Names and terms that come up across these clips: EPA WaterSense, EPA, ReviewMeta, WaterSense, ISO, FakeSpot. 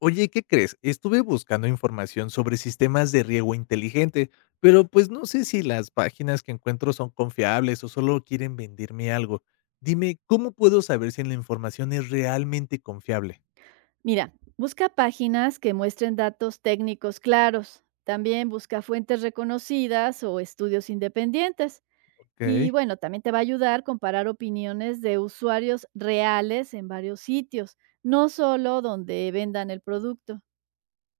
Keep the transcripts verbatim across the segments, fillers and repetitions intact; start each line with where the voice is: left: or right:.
left: Oye, ¿qué crees? Estuve buscando información sobre sistemas de riego inteligente, pero pues no sé si las páginas que encuentro son confiables o solo quieren venderme algo. Dime, ¿cómo puedo saber si la información es realmente confiable?
right: Mira, busca páginas que muestren datos técnicos claros. También busca fuentes reconocidas o estudios independientes. Y
left: Ok.
right: bueno, también te va a ayudar comparar opiniones de usuarios reales en varios sitios, no solo donde vendan el producto.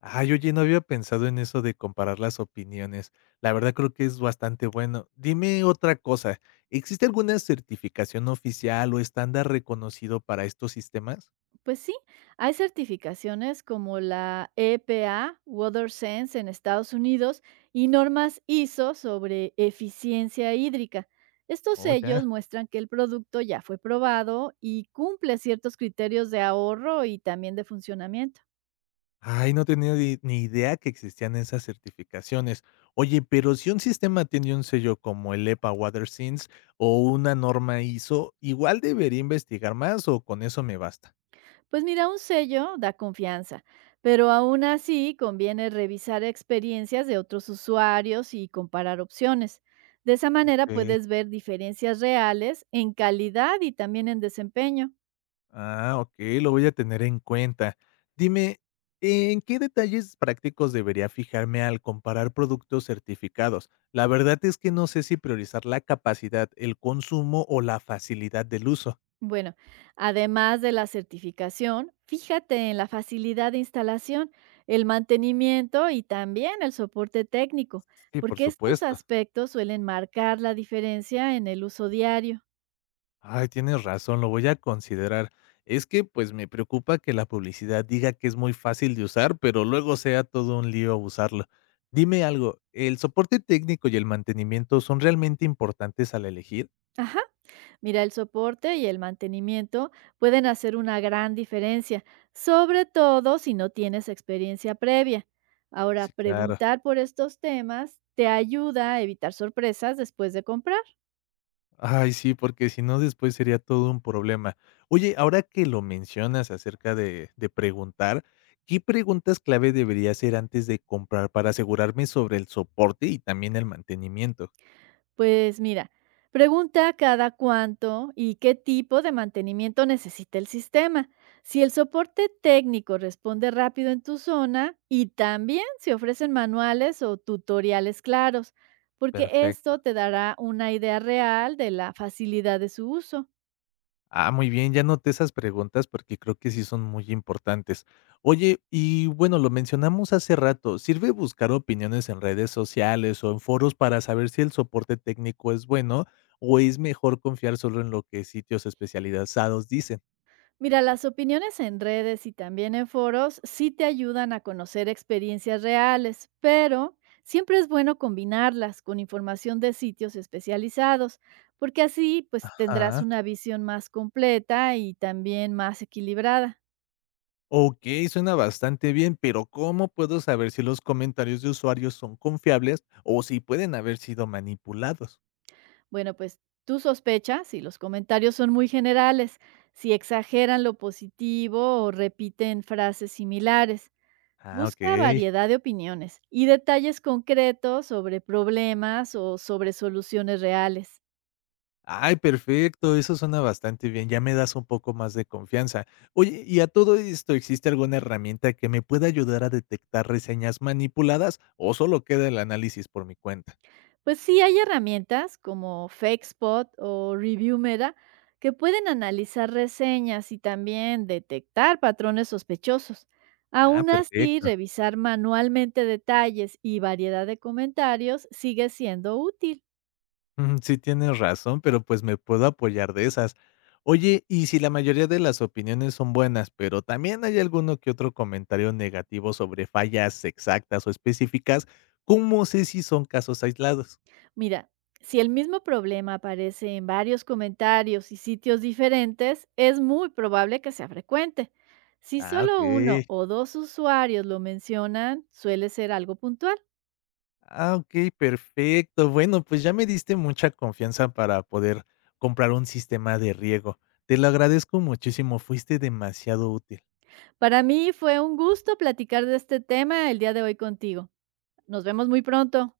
left: Ay, oye, no había pensado en eso de comparar las opiniones. La verdad creo que es bastante bueno. Dime otra cosa, ¿existe alguna certificación oficial o estándar reconocido para estos sistemas?
right: Pues sí, hay certificaciones como la E P A, WaterSense en Estados Unidos y normas ISO sobre eficiencia hídrica. Estos
left: Oh,
right: sellos
left: ya.
right: muestran que el producto ya fue probado y cumple ciertos criterios de ahorro y también de funcionamiento.
left: Ay, no tenía ni ni idea que existían esas certificaciones. Oye, pero si un sistema tiene un sello como el E P A WaterSense o una norma I S O, ¿igual debería investigar más o con eso me basta?
right: Pues mira, un sello da confianza, pero aún así conviene revisar experiencias de otros usuarios y comparar opciones. De esa manera
left: Ok.
right: puedes ver diferencias reales en calidad y también en desempeño.
left: Ah, ok, lo voy a tener en cuenta. Dime, ¿en qué detalles prácticos debería fijarme al comparar productos certificados? La verdad es que no sé si priorizar la capacidad, el consumo o la facilidad del uso.
right: Bueno, además de la certificación, fíjate en la facilidad de instalación, el mantenimiento y también el soporte técnico,
left: Sí, por
right: porque estos
left: supuesto.
right: aspectos suelen marcar la diferencia en el uso diario.
left: Ay, tienes razón, lo voy a considerar. Es que pues me preocupa que la publicidad diga que es muy fácil de usar, pero luego sea todo un lío usarlo. Dime algo, ¿el soporte técnico y el mantenimiento son realmente importantes al elegir?
right: Ajá. Mira, el soporte y el mantenimiento pueden hacer una gran diferencia, sobre todo si no tienes experiencia previa. Ahora,
left: Sí, claro.
right: preguntar por estos temas te ayuda a evitar sorpresas después de comprar.
left: Ay, sí, porque si no después sería todo un problema. Oye, ahora que lo mencionas acerca de, de preguntar, ¿qué preguntas clave debería hacer antes de comprar para asegurarme sobre el soporte y también el mantenimiento?
right: Pues mira, pregunta cada cuánto y qué tipo de mantenimiento necesita el sistema. Si el soporte técnico responde rápido en tu zona y también si ofrecen manuales o tutoriales claros, porque esto
left: Perfecto.
right: te dará una idea real de la facilidad de su uso.
left: Ah, muy bien, ya noté esas preguntas porque creo que sí son muy importantes. Oye, y bueno, lo mencionamos hace rato, ¿sirve buscar opiniones en redes sociales o en foros para saber si el soporte técnico es bueno o es mejor confiar solo en lo que sitios especializados dicen?
right: Mira, las opiniones en redes y también en foros sí te ayudan a conocer experiencias reales, pero siempre es bueno combinarlas con información de sitios especializados, porque así pues tendrás
left: Ajá.
right: una visión más completa y también más equilibrada.
left: Ok, suena bastante bien, pero ¿cómo puedo saber si los comentarios de usuarios son confiables o si pueden haber sido manipulados?
right: Bueno, pues tú sospechas y los comentarios son muy generales, si exageran lo positivo o repiten frases similares.
left: Ah, ok.
right: Busca variedad de opiniones y detalles concretos sobre problemas o sobre soluciones reales.
left: Ay, perfecto, eso suena bastante bien, ya me das un poco más de confianza. Oye, y a todo esto, ¿existe alguna herramienta que me pueda ayudar a detectar reseñas manipuladas o solo queda el análisis por mi cuenta?
right: Pues sí hay herramientas como FakeSpot o ReviewMeta que pueden analizar reseñas y también detectar patrones sospechosos.
left: Ah,
right: Aún así,
left: perfecto.
right: revisar manualmente detalles y variedad de comentarios sigue siendo útil.
left: Mm, sí, tienes razón, pero pues me puedo apoyar de esas. Oye, y si la mayoría de las opiniones son buenas, pero también hay alguno que otro comentario negativo sobre fallas exactas o específicas, ¿cómo sé si son casos aislados?
right: Mira, si el mismo problema aparece en varios comentarios y sitios diferentes, es muy probable que sea frecuente. Si
left: Ah, ok.
right: solo uno o dos usuarios lo mencionan, suele ser algo puntual.
left: Ah, okey, perfecto. Bueno, pues ya me diste mucha confianza para poder comprar un sistema de riego. Te lo agradezco muchísimo, fuiste demasiado útil.
right: Para mí fue un gusto platicar de este tema el día de hoy contigo. Nos vemos muy pronto.